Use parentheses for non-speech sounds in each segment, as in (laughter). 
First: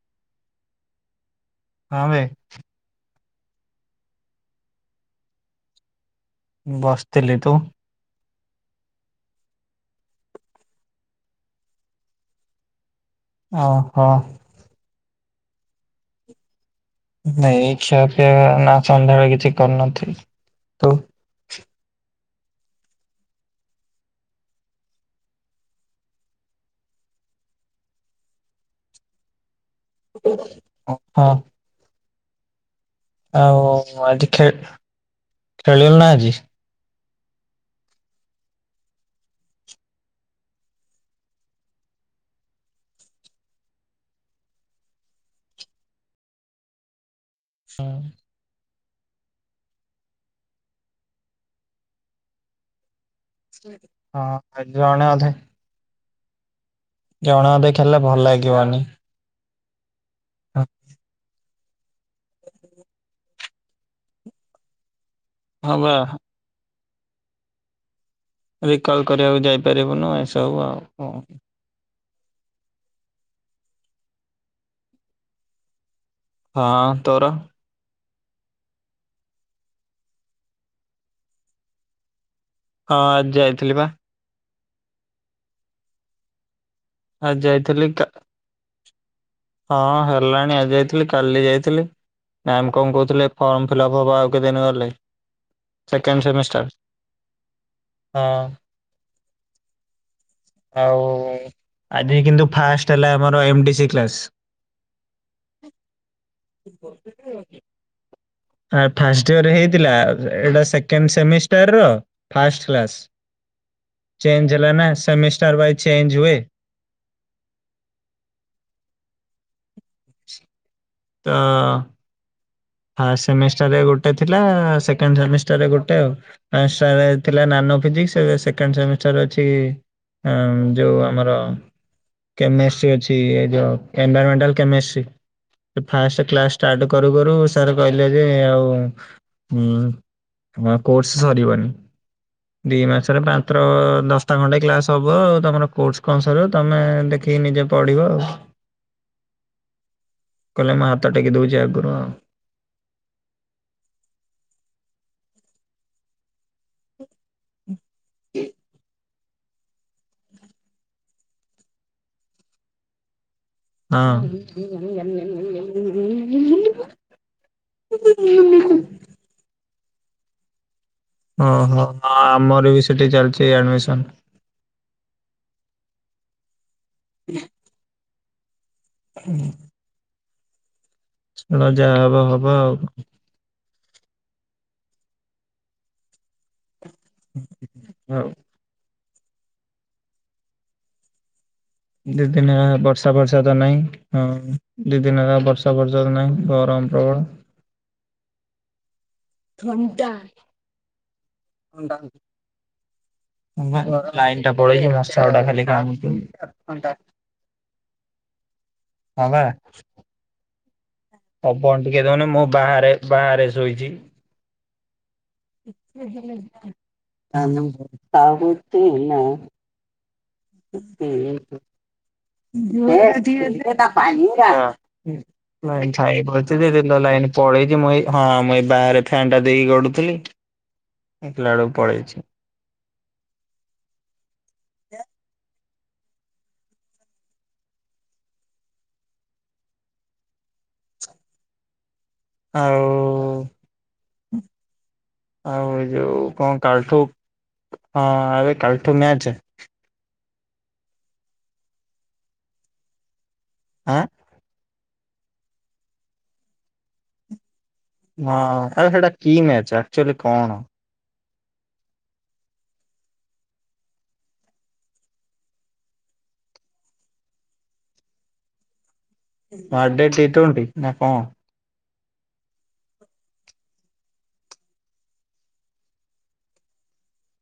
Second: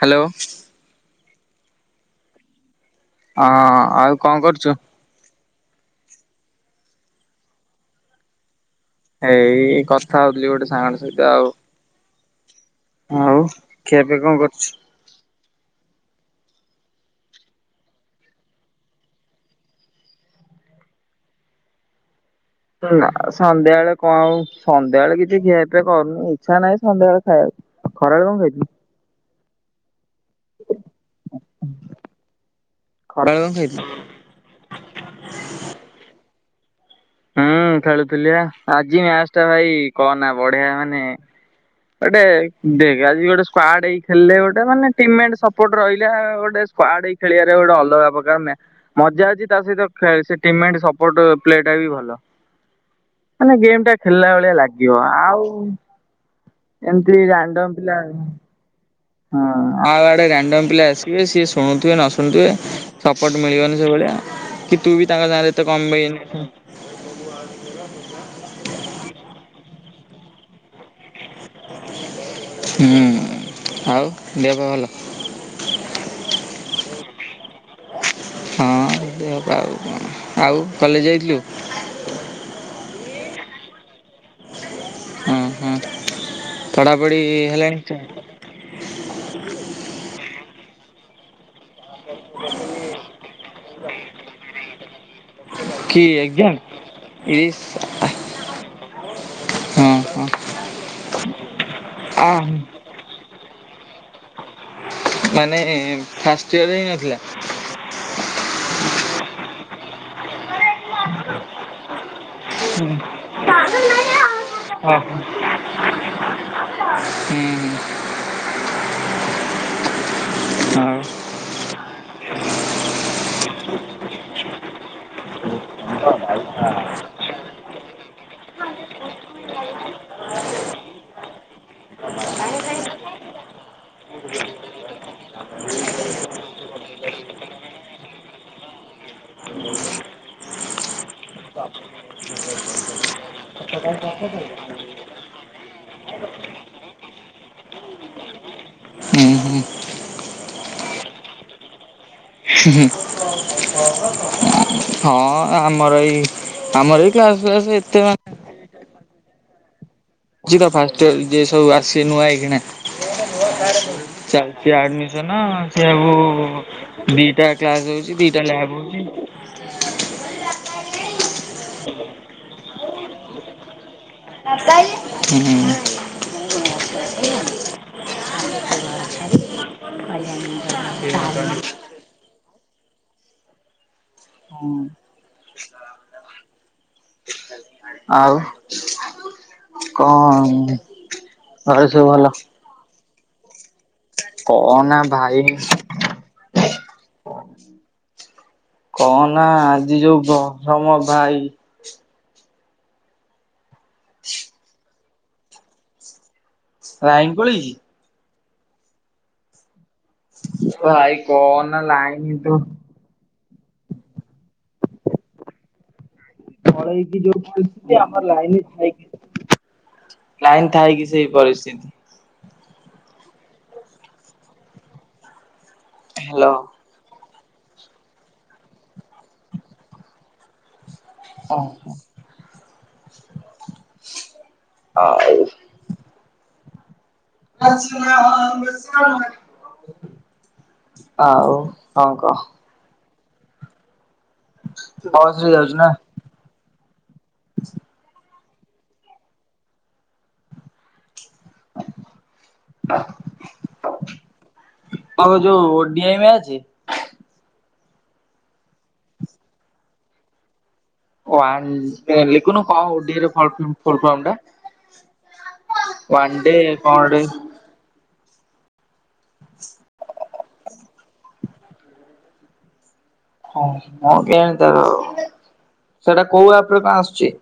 Hello. ହଁ ଭାଇ। ହଁ ଆଉ କଣ କରୁଛୁ । ବସଥିଲି ତୁ? ଏଇ କଥା ହଉଥିଲି ଗୋଟେ ସାଙ୍ଗ ସହିତ ଆଉ ଆଉ ଓହୋ କେବେ କଣ କରୁଛୁ? ନାଇ ଖିଆପିଆ ନା ସନ୍ଧ୍ୟାରେ ବେଳେ କିଛି କରିନଥିଲି ତୁ? ନା ସନ୍ଧ୍ୟାବେଳେ କଣ ଆଉ ସନ୍ଧ୍ୟା ବେଳେ କିଛି ଖିଆ ପିଆ କରୁନି ଇଚ୍ଛା ନାହିଁ ସନ୍ଧ୍ୟାବେଳେ ଖାଇବାକୁ। ଖରାଳେ କଣ ଖାଇଥିଲୁ? ହଁ। ଖରାବେଳେ କଣ ଆଉ ଖାଇଥିଲୁ? ଆଜି ଖେ ଖେଳିଲୁ ନା ଆଜି? ହୁଁ ଖେଳୁଥିଲି ଆ ଆଜି ମ୍ୟାଚ ଟା ଭାଇ କହନା ବଢ଼ିଆ ମାନେ ଗୋଟେ ଦେଖ ଆଜି ଗୋଟେ ସ୍କ୍ୱାର୍ଡ ହେଇଥିଲେ ଗୋଟେ ମାନେ ଟିମ୍ ସପୋର୍ଟ ରହିଲେ ଗୋଟେ ସ୍କ୍ୱାର୍ଡ ଖେଳିବାରେ ଗୋଟେ ହଁ ଅଲଗା ପ୍ରକାରର ମଜା ଅଛି ତା ସହିତ ଖେ ଟିମମେଣ୍ଟ ସପୋର୍ଟ ପ୍ଲେ ଟା ବି ଭଲ ମାନେ ଗେମ୍ ଟା ଖେଳିଲା ଭଳିଆ ଆଜି ଲାଗିବ ଜଣେ ଅଧେ ଆଉ ଏମିତି ଜଣେ ଅଧେ ରାଣ୍ଡମ୍ ପିଲା ଖେଳିଲେ ଭଲ ଲାଗିବନି। ହଁ ଆଉ ଇଆଡେ ରାଣ୍ଡମ୍ ପିଲା ଆସିିବେ ସିଏ ସବୁ ଶୁଣୁଥିବେ ନ ଶୁଣୁଥିବେ ସପୋର୍ଟ ମିଳିବନି ସେଭଳିଆ କି ତୁ ବି ତାଙ୍କ ନାଁରେ ତ ହଁ ବା କମ୍ୱାଇନ୍ ଦେବ ନୁହ ଏ ସବୁ ଆଉ କଣ ହୁଁ ଆଉ ଦେହପାହ ଭଲ? ହଁ ତୋର? ହଁ ଦେହ ପା ଆଉ କଣ ଆଉ କଲେଜ ଯାଇଥିଲୁ? ହଁ ଆ ଯାଇଥିଲିପା। ହଁ ହଁ ପଢ଼ାପଢ଼ି ଆଜି ଯାଇଥିଲି ହେଲାଣି। କା- ହଁ ହେଲାଣି ଆଜି ଯାଇଥିଲି କାଲି ଯାଇ ଥିଲ ଆମେ କଣ କହୁଥିଲେ ଫର୍ମ ଫିଲପ ହବ ଆଉ କେତେ ଦିନ ଗଲେ। କି ସେକେଣ୍ଡ ଏକ୍ଜାମ? ସେମିଷ୍ଟର ଇସ୍ ହଁ। ହଁ ହଁ ଆଉ ଆଜି ଆ କିନ୍ତୁ ଫାଷ୍ଟ ହେଲା ଆମର ଏମ ଡି ସି କ୍ଲାସ୍। ମାନେ ଫାଷ୍ଟ ଇୟର ହେଇନଥିଲା। ଆ ଫାଷ୍ଟ ଇୟର ହେଇଥିଲା, ଏଇଟା ସେକେଣ୍ଡ ସେମିଷ୍ଟାର ର ଫାଷ୍ଟ କ୍ଲାସ ଚେଞ୍ଜ ହେଲା ନା ହଁ ସେମେଷ୍ଟର ୱାଇଜ ଚେଞ୍ଜ ହୁଏ। ହୁଁ। ହୁଁ ତ ଫା ସେମିଷ୍ଟରରେ ଗୋଟେ ଥିଲା, ସେକେଣ୍ଡ ସେମିସ୍ ଏଟାରେ ଗୋଟେ ଆଉ, ଫାଷ୍ଟାରେ ଥିଲା ନାନୋ ଫିିଜ୍କିସ୍। ଏବେ ସେକେଣ୍ଡ ସେମିଷ୍ଟାର ଅଛି, ଅଁ, ଯୋଉ ଆମର କେମିଷ୍ଟ୍ରି ଅଛି ଏ ଯୋଉ environmental chemistry. First class start କରୁ କରୁ ସ ସାର୍ କହିଲେ ଯେ, ଆଉ ଉ କୋର୍ସ ସରିବନି। ଦି ମାସରେ ମାତ୍ର ଦଶଟା ଖଣ୍ଡେ କ୍ଲାସ୍ ହବ। ଆଉ ତୋମର କୋର୍ସ୍ କଣ ସରିବ। ତୋମେ ଦେ କି ନିଜେ ପଢିବ ଆଉ। ହୁଁ, ହୁଁ। କହିଲେ ମୁଁ ହାତ ଟେକି ଦଉଚି ଆଗରୁ। ହୁଁ ହୁଁ। ହଁ ଆମର ଏଇ ଆମର ଏଇ କ୍ଲାସ୍ ଫ୍ଲାସ ଏତେ ମାନେ ଯିବା ଫାଷ୍ଟ ଇଅର୍ ଯିଏ ସବୁ ଆସିବେ ନୂଆ ଏକ୍ଷିଣା। ହଁ। ଚାଲଚି ଆଡମିସନ୍, ସେୟାକୁ ଦିଟା କ୍ଲାସ୍ ହଉଚି। ଦି ଯାହା ଲାଗୁଚି ଓହୋ, ହଁ ଆମର ବି ସେଠି ଚାଲିଛି ଏଡମିସନ୍। ହୁଁ। (inaudible) (unintelligible) ଛାଡ଼ ଯାହା ହବ ହବ ଆଉ। (inaudible) ହଉ ଆଉ କଣ? ଘରେ ସବୁ ଭଲ? ଦିଦିନ ହେଲା ବର୍ଷା ବର୍ଷା ତ ନାହିଁ। ହଁ କହନା ଦି ଦିନ ହେଲା ଭାଇ ବର୍ଷା ଫର୍ଷା ତ ନାହିଁ ଗରମ ପ୍ରବଳ। କହ ନା ଆଜି ଯୋଉ ଗରମ ଭାଇ। ଥଣ୍ଡା ହଉଚୁ। ଭାଇ ମୋର ଲାଇନ୍ ଟା ପଳେଇଚି, ମଶାଗୁଡା ଖାଲି କାମୁଡୁଚୁ। ଲାଇନ୍ ପଳେଇଚି? ହଁ ପା। ଭାଇ କହନା ପବନ ଟିକେ ଲାଇନ ଦଉନି, ମୁଁ ତ ବାହାରେ ବାହାରେ ଶୋଇଛି। ହୁଁ, ହୁଁ। ପଳେଇଚି ଯୋଉ ପରିସ୍ଥିତି, ଆମର ଥାଇ ଲାଇନ୍ ପଡିଥିଲି ଥାଇକି ଲାଇନ୍ ଥାଇ କିି ସେଇ ପରିସ୍ଥିତି। ହଁ। ଲାଇନ୍ ଥାଇ ହ୍ୟାଲୋ ଭୋଲ୍ଟେଜ ଯେ ଗ ଲାଇନ ପଳେଇଛି ମୁ ଏଇ, ହଁ ମୁ ଏଇ ବାହାରେ ଫ୍ୟାନଟା ଦେଇକି ପଡ଼ୁଥିଲି। ଆସିଲାବେଳକୁ ଓହୋ ପଳେଇଛି। ଆଉ ଆଉ। ହଁ କହ। ହଉ ବସ ରେ ଆଉ ଯାଉଛୁ ଏ ନା ଯୋଉ କଣ? କାଲଠୁ। ହଁ ଆବେ କାଲଠୁ ମ୍ୟାଚ୍। ଆଁ? ଓହଁ ଯୋଉ ଓଡ଼ିଆଇ ମ୍ୟାଚ୍। ହଁ ଆବେ ସେଟା କି ମ୍ୟାଚ୍ ଆକ୍ଚଲି କଣ? ଓ ଆନ ଏ ଲିକୁନୁ କଣ ଓ ଡି ରେ ଫର୍ମଫୁ ଫୁଲ୍ ଫର୍ମ ଟା? ୱାଣ୍ଡେ କଣ ଗୋଟେ। ୱାନଡେ ଟି ଟୱାନ୍ତି ନାଁ କ ହ ହଁ କେଣ ତାର ସେଟା କୋଉ ଆପ୍ କଣ ଆସୁଛି?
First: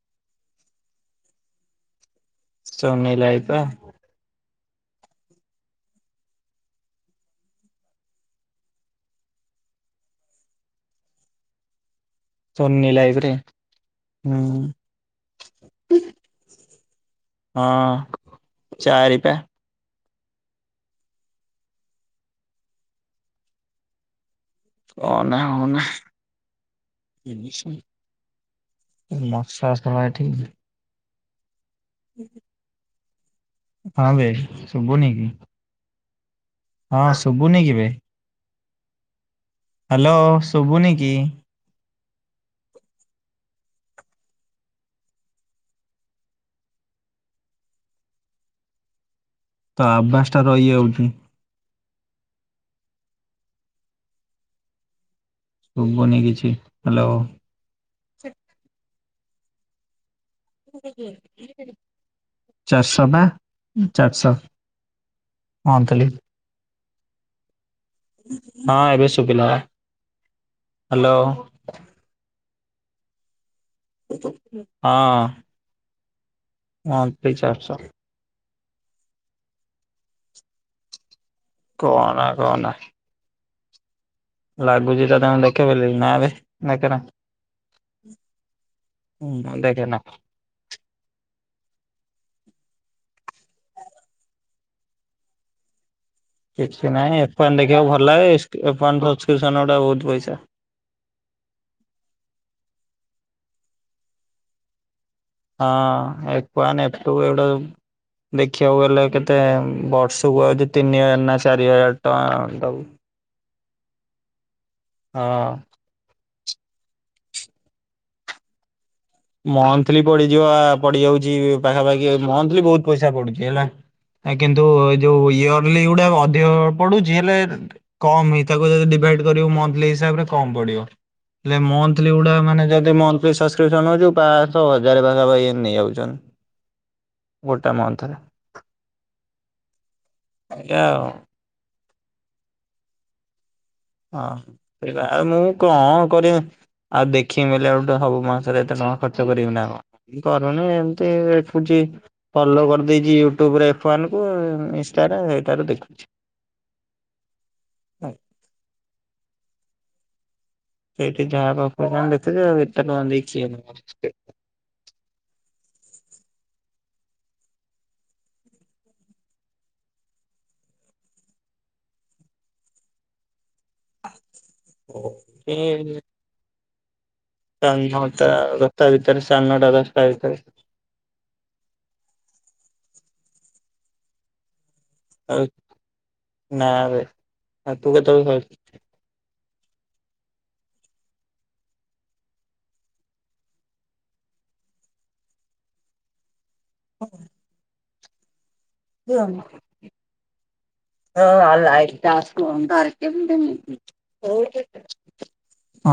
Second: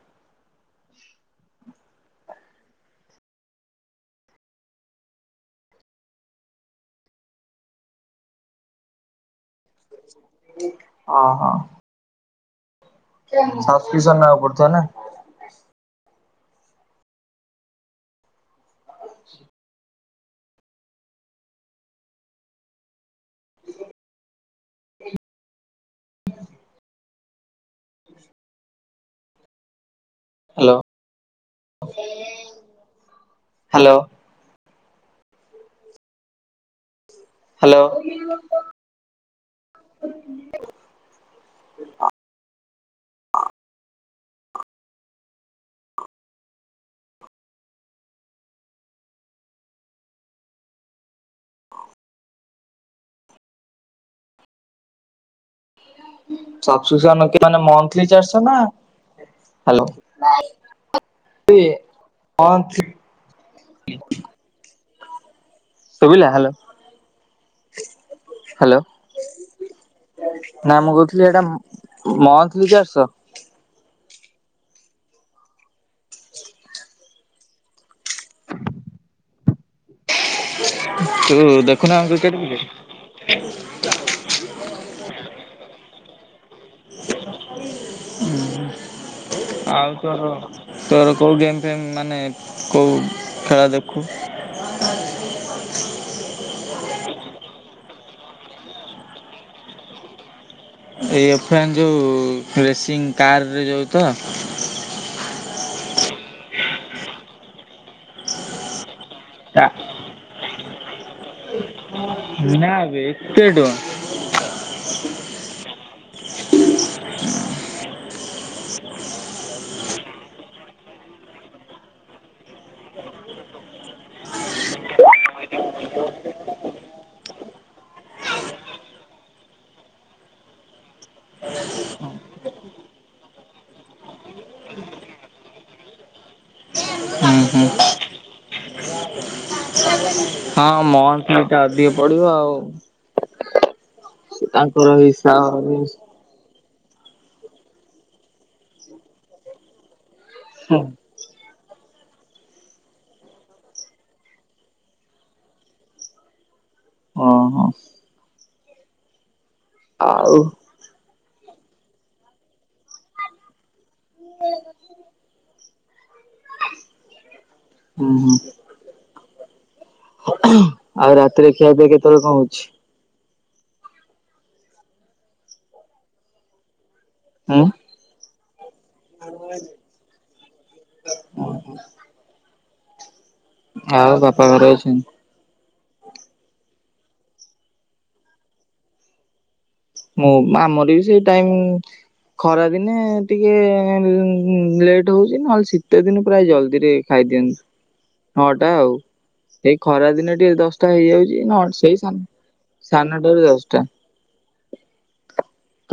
(unintelligible) ହଁ ହଁ। ସୋନି ଲାଇଭି ରେ ନବାକୁ ହୁଁ। ପଡୁଥିବ ନା ହଁ ଚାରାରିପା। ହିଁ ନାଁ ହଁ ନାଁ। ମାସ ଭ ଠିକ ହ୍ୟାଲୋ। ହ୍ୟାଲୋ ହଁ ଭାଇ ସୁବୁ ନ କିି। ହ୍ୟାଲୋ। ହ୍ୟାଲୋ ଶୁଭୁନ କି? ତ ଆଭସ ଟା ରହି ଯାଉଚି। ଶୁଭୁନି କିଛି ସ ହ୍ୟାଲୋ। ମାନେ ମନ୍ଥିଲି ଚାରିଶ ନା ହ୍ୟାଲୋ। ସେ ହ ଚାରିଶହ ବା ଚାରିଶହ ମନ୍ଥଲି ଶୁଭିଲା ହ୍ୟାଲୋ। ହ୍ୟାଲୋ ହଁ ଏବେ ଶୁଭିଲା ନା ମୁଁ ହ୍ୟାଲୋ। କହୁଥିଲି ଏଟା ମନ୍ ଦୁଇ ଚାରିଶହ। ହଁ। ହ ଦୁଇ ଚାରିଶହ। ତୁ ଦେଖୁନା କହନା କ୍ରିକେଟ। କହନା ଲାଗୁଛି ତ ତାଙ୍କୁ ଦେଖେବ ନା ଏବେ ଦେଖନା। ହୁଁ ଆଉ ତ ତୋର କୋଉ ଗେମ୍ ଫେମ ମାନେ କୋଉ ଖେଳ ଦେଖୁ? (inaudible) କିଛି ନାହିଁ ଏଫ ୱାନ (unintelligible) ବହୁତ ପଇସା। ଏଇଫନ୍ ଯୋଉ ରେସିଂ କାରରେ ଯୋଉ ତ? ହଁ ଏଫୱନ୍ ଏଫ୍ ଟୁ ଏଗଟା ଦେଖିବାକୁ ଗଲେ କେତେ ବ ସୁଉଛି ତିନି ହଜାର ନା ଚାରି ହଜାର ଟଙ୍କା ଦବୁ। ନାବେ ଏତେ ଟଙ୍କା। ହଁ। ମନ୍ଥଲି ପଡିଯିବ ପଡିଯାଉଛି, ପାଖାପାଖି ମଥଲି ବହୁତ ପଇସା ପଡୁଛି ହେଲା। କିନ୍ତୁ ଏ ଯୋଉ ଇୟରଲି ଗୁଟା ଅଧିକ ପଡୁଛି, ହେଲେ କମ ହେ ତାକୁ ଯ ଡିଭାଇଡ୍ କରିବୁ ମନ୍ଥିଲ୍ ହିସାବରେ କମ ପଡିବ। ହେଲେ ମନଥିଲି ଗୁଡା ମାନେ ଯଦି ମନଥୀଲି ସସକିପସନ (unintelligible) ପାଶହ ହଜାର ପାଖାପାଖି ଏ ନେଇଯାଉଛନ୍। ହୁଁ ହୁଁ ଗୋଟା ମନ୍ଥରେ। ହଁ ଏଇଆ ଆଉ। ମନ୍ଥଲି ଅଧିକ ପଡିବ ଆଉ। ହଁ ତାଙ୍କର ସେ ଆଉ ମୁଁ ହିସାବରେ କଣ କରିବି। ଆଉ ଦେଖି ବେଲେ ଆ ହବୁ, ସବୁ ମାସରେ ଏତେ ଟଙ୍କା ଖର୍ଚ୍ଚ କରି ବିନା କଣ, ଆ କରୁନି ଏମତି ଛି ଫଲୋ କରିଦେଇଛି ୟୁଟ୍ୟୁବରେ ଏଫ୍ ଉଆନ ନିଷ୍ଠାରେ ସେଇଠାରେ ଦେଖୁଛି। ହଁ, ହଁ। ଆଉ। ଆଉ ସେଇଠି ଯାହା ପାଖ ଦେଖୁଛ ଏତେ ଟଙ୍କା ଦେଇକି କିଏ ଦେ (inaudible) ହୁଁ ହୁଁ ଆଉ ରାତିରେ ଖିଆ, ପିଆ କେତେବେଳେ କଣ, ହଉଛି? ଓ, ଏ ହୁଁ ହ (unintelligible) ଟା, ଦସଟା ଭିତରେ ସାଢ଼େ ନଅଟା ଦଶଟା ଭିତରେ ଆଉ ବାପା ଘରେ ଅଛି? ଉ ନାରେ ତୁ କେତ ମୁଁ ଆମର ବି ସେଇ ଟାଇମ ଖରା ଦିନେ ଟିକେ ଲେଟ୍ ହଉଛି ନହେଲେ ଶୀତ ଦିନ ପ୍ରାୟ ଜଲଦି ଧିରେ ଖାଇ ଦିଅନ୍ତି। ଏଇ ଖରା ଦିନେ ଟିକେ ଦଶଟା ହେଇଯାଉଛି (unintelligible) ନ ସେଇ ସା ସାନଟାରୁ ଦଶଟା (inaudible)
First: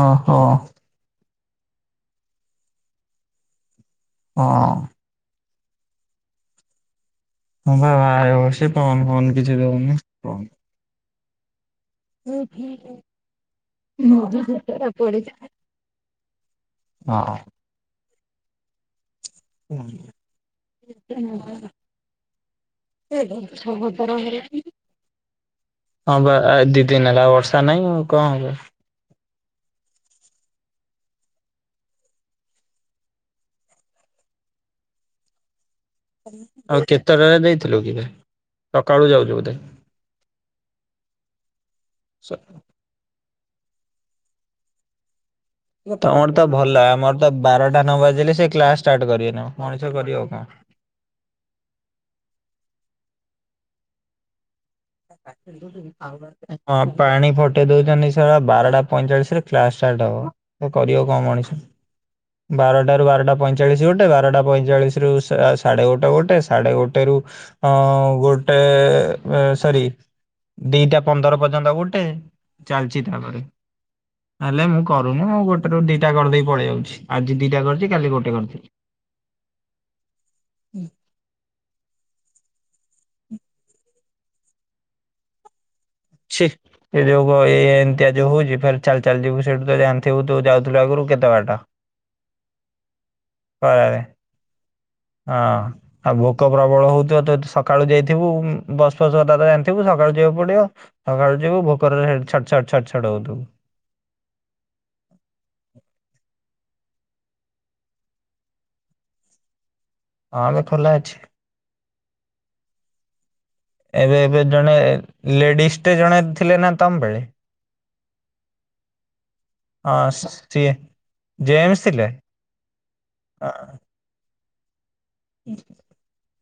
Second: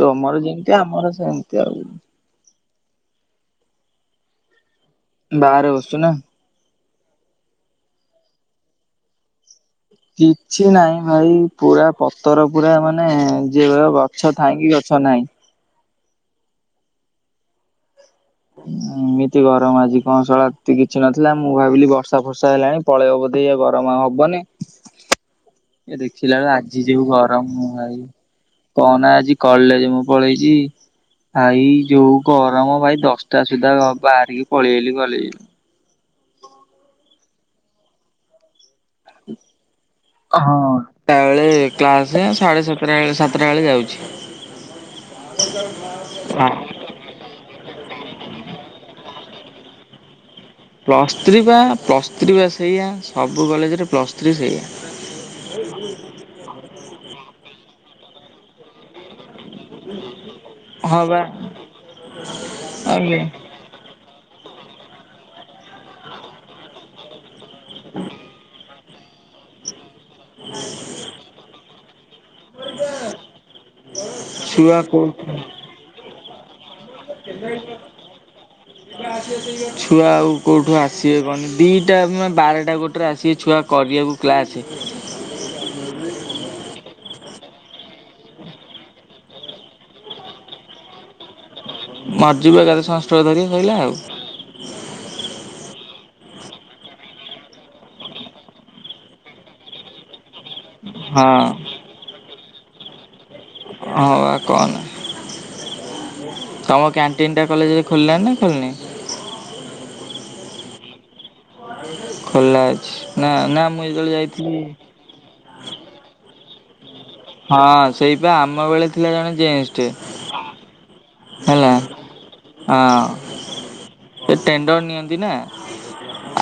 ଓହୋ ଯେମିତି ଆମର ସେମିତି ଆଉ ହଁ। ବାହାରେ ବଛୁ ନା, ହଁ ବା ବାହାରେ ବସିଛି। ପବନ ଫବନ କିଛି ଦେଉନି। କିଛି ନାହିଁ ଭାଇ ପୁରା ପତର ପୁରା ମାନେ ଯେଇ ଗଛ ଥାଇକି ଗଛ ନାହିଁ। ହଁ। ହଁ। କି ଗରମ୍ ଆଜି କଣ ଶଳା ଏତେ କିଛି ନଥିଲା। ମୁଁ ଭାବିଲି ବର୍ଷା ଫର୍ଷା ହେଲାଣି ପଳେଇବ ବୋଧେ ଏ ଗରମ ଆଉ ହବନି। ଏ ଦେଖିଲା ବେଳେ ଆଜି ଦି ଯେଉ ଦିନ ହେଲା ଗରମ ବର୍ଷା ହ ନାହିଁ ଭାଇ ଆଉ କଣ ହବ କହନା ଆଜି କଲେଜ ମୁଁ ପଳେଇଛି ଭାଇ ଯୋଉ ଗରମ ଭାଇ ଦଶ ଟା, ସୁଧା ବାହାରିକି ପଳି ଆଇଲି କଲେଜ୍ ରୁ। ଆଉ କେତେଟାରେ ଦେଇଥିଲୁ କିବେ? ସକାଳୁ ଯାଉଛୁ ବୋଧେ? ହଁ, ଟାଏଳେ କ୍ଲାସ ସାଢେ ସାତଟା ବେ ସାତ ଟା ବେଳେ ଯାଉଛି। ତମର ତ ଭଲ ଆମର ତ ବାରଟା ନ ବାଜିଲେ ସେ କ୍ଲାସ ଷ୍ଟାର୍ଟ କରିବେନି ମଣିଷ କରିବ କଣ। ପ୍ଲସ୍ ଥ୍ରୀ ବା ପ୍ଲସ୍ ଥ୍ରୀ ବା ସେଇୟା ସବୁ କଲେଜରେ ପ୍ଲସ୍ ଥ୍ରୀ ସେଇଆ। ହଁ ପାଣି ଫଟେଇ ଦଉଛନ୍ତି ଶଳା ବାରଟା ପଇଁଚାଳିଶିରେ । କ୍ଲାସ ଷ୍ଟାର୍ଟ ହବ ହଁ ।କରିବ କଣ, ବା ମଣିଷ? ବାରଟା ରୁ ଆଜ୍ଞା ବାରଟା ପଇଁଚାଳିଶ ଗୋଟେ ବାରଟା ପଇଁଚାଳିସିରୁ ସାଢେ ଗୋଟେ, ଗୋଟେ ସାଢେ ଗୋଟେ ରୁ ଅ ଗୋଟେ ସରି, ଦିଟା ପନ୍ଦର ପର୍ଯ୍ୟନ୍ତ ଗୋଟେ ଚାଲିଛି ତାପରେ। ହେଲେ ଛୁଆ ମୁଁ କୋଉଠୁ କରୁନି ମୁଁ ଗୋଟେ ରୁ ଦିଟା କରିଦେଇି ଆଜି ଦିଟା କରିଛି। କଲି ଗୋଟେ କରି ଛୁଆ ଆଉ କୋଉଠୁ ଆସିବେ କହନି? ଦିଟା ମାନେ ବାରଟା ଗୋ ରେ, ଆସିକ ଛୁଆ କରିଆକୁ କ୍ଲାସେ ଛି ଏ ଯୋଗ ହଉଛି ଫେର୍ ଚାଲି ଚାଲି ଯିବୁ ସେଠୁ ତ ଜାଣିଥିବୁ ତୁ ଯାଉଥିଲୁ ଆଗରୁ କେତେ ବାଟ। ମର୍ଯିବ ଏକାଥରେ ସଂସ ଷ୍ଟୋକ୍ ଧରିକି ସାରିଲା। ଖରାରେ ହଁ ଆଉ ଭୋକ ପ୍ରବଳ ହଉଥିବ ତ ସକାଳୁ ଯାଇଥିବୁ। ବସ ଫସ କଥା ତ ଜାଣିଥିବୁ ସକାଳୁ ଯ ସକାଳୁ ହଁ ଯିବୁ ଭୋକରେ ଛଟ, ଛଟ, ଛଡ ହଉ ଥିବୁ। ହ ବା କହନା। ତମ କ୍ୟାଣ୍ଟିନ ଟା କଲେଜରେ ଖୋଲିଲାଣି ନା ଖୋଲନି? ହଁମ ଖୋଲା ଅଛି। ଖୋଲା ଅଛି ନା ନା ମୁଁ ଯେତେବେଳେ ଏବେ ଏବେ ଯାଇଥିଲି ଜଣେ ଲେଡିସ୍ ଟେ ଜଣେ ଧି ହଁ ସେଇପା। ଆମ ବେଳେ ଥିଲା ଜଣେ ଜେନ୍ସ ଟେ। ହେଲା ଜେନ୍ସ ଥିଲେ? ହଁ ସେ ଟେଣ୍ଡର୍ ନିଅନ୍ତି ନା।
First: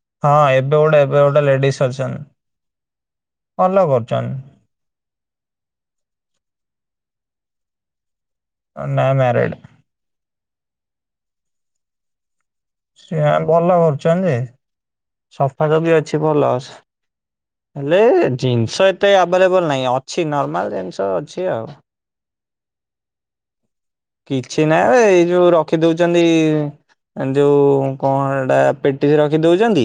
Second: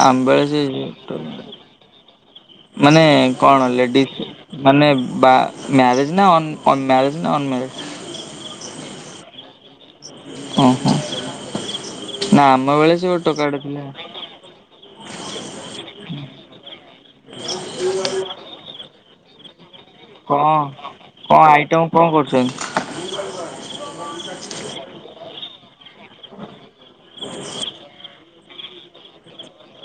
ଆମ ହଁ ବେଳେ ସେ ଏବେ ଗୋଟେ ଏବେ ଗୋଟେ (unintelligible) ଲେଡିସ୍ ଅଛନ୍ତି ମାନେ କଣ ଭଲ ଲେଡିସ୍ କରୁଛନ୍ତି ମାନେ ବା ମ୍ୟାରେଜ୍ ନା ଅନ୍ ଅନ୍ ମ୍ୟାରେଜ୍ ନା ଅନ୍ ମ୍ୟାରେଜ୍? ଅ, ନାଇ ମ୍ୟାରେଡ଼୍। ହଁ, ହଁ। ସେ ଆର ଭଲ କରୁଚନ୍ତି ଯେ। ସଫା ସଫି ଅଛି ଭଲ। ହେଲେ ଜିନିଷ ଏତେ ଆଭେଲେବଲ ନାହିଁ। ଅଛି କଣ ନର୍ମାଲ ଜିନିଷ କଣ ଅଛି ଆଉ। ଆଇଟମ କଣ କରୁଛନ୍ତି? କିଛି ନାହିଁ ବେ ଏଇ ଯୋଉ ରଖିଦଉଚନ୍ତି ଏ ଯୋଉ କଣ ହେ ବା ପେଟିସ ରଖି ଦଉଚନ୍ତି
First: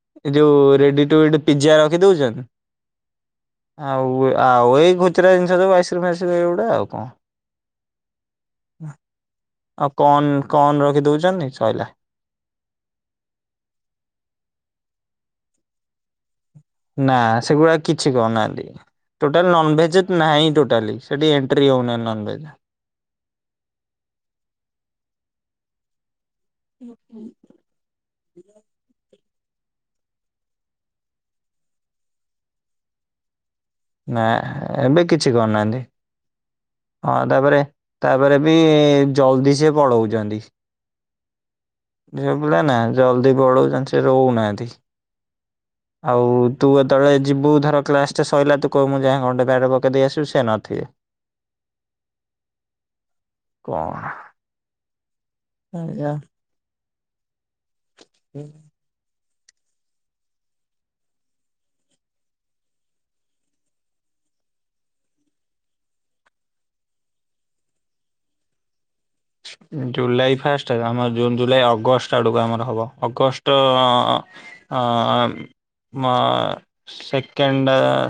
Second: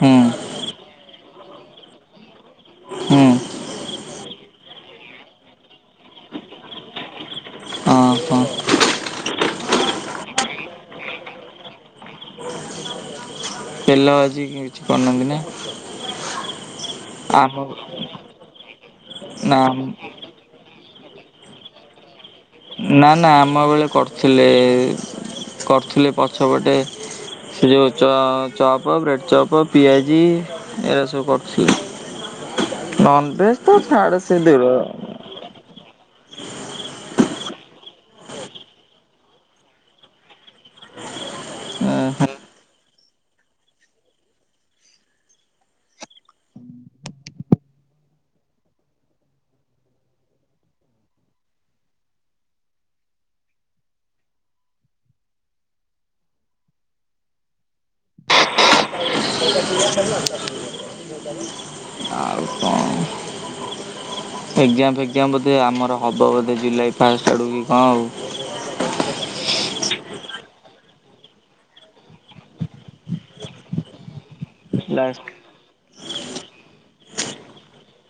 ହୁଁ ।ଏ ଯୋଉ ରେଡି ଟୁ ଇଟ୍ ପିଜା ରଖି ଦଉଛନି। ହୁଁ ଆଉ ଆଉ ଏଇ ଖୁଚୁରା ଜିନିଷ ସବୁ ଆଇସକ୍ରିମ୍ ଫାଇସକ୍ରିମ୍ ଏଗୁଡା ଆଉ କଣ। ଅଁ, ହଁ। ଆଉ କନ୍ କନ୍ ରଖି ଦଉଚନି ସଇଲା। ତେଲ ଭାଜି କି କେଛି କରୁନାହାନ୍ତି ନା? ନା ଆମ ସେଗୁଡା କିଛି କରୁନାହାନ୍ତି। ଟୋଟାଲ ନା ନନଭେଜ୍ ନାହିଁ ଟୋଟାଲି। ସେଠି ଏଣ୍ଟ୍ରି ହଉ ନାଇ ନନଭେଜ୍। ନା ନା ଆମ ବେଳେ କରୁଥିଲେ । କରିଥିଲେ ପ ଛ ପଟେ ସେ ଯୋଉ ଚ ଚପ୍ ବ୍ରେଡ଼୍ ଚପ୍ ପିଆଜି ଏରା ସବୁ କରଥିଲି। ନନଭେଜ୍ ନା ଏବେ କିଛି କରୁନାହାନ୍ତି। ହଁ ତାପରେ ତାପରେ ବି ଜଲଦି ସେ ପଳଉଚନ୍ତି। ଝିଅ ପିଲା ନା ଜଲଦି ପଳଉଚନ୍ତି, ସେ ରହୁନାହାନ୍ତି। ହଁ ଆଉ ତୁ ଯେତେବେଳେ ଯିବୁ ଧର କ୍ଲାସ୍ ଟେ ସଇଲା ତୁ କହିବୁ ମୁଁ ଯାଏ ଘଣ୍ଟେ (unintelligible) ପକେଇ ଦେଇ ଆସିବୁ, ସେ ନଥିବେ। ଆଛା କଣ, ଆଜ୍ଞା। ହୁଁ, (unintelligible) ଆଉ କଣ ଏକ୍ଜାମ ଫେକ୍ଜାମ ବୋଧେ ଆମର ହବ ବୋଧେ ଜୁଲାଇ ଫାଷ୍ଟ ଆଡକୁ କି କଣ ଆଉ। ସେଟା ଆମର ଜୁନ୍ ଜୁଲାଇ ଅଗଷ୍ଟ ଆଡକୁ ଆମର ହବ। ଅଗଷ୍ଟ ଅଁ, ହଁ ଲାଷ୍ଟ ମା ସେକେଣ୍ଡ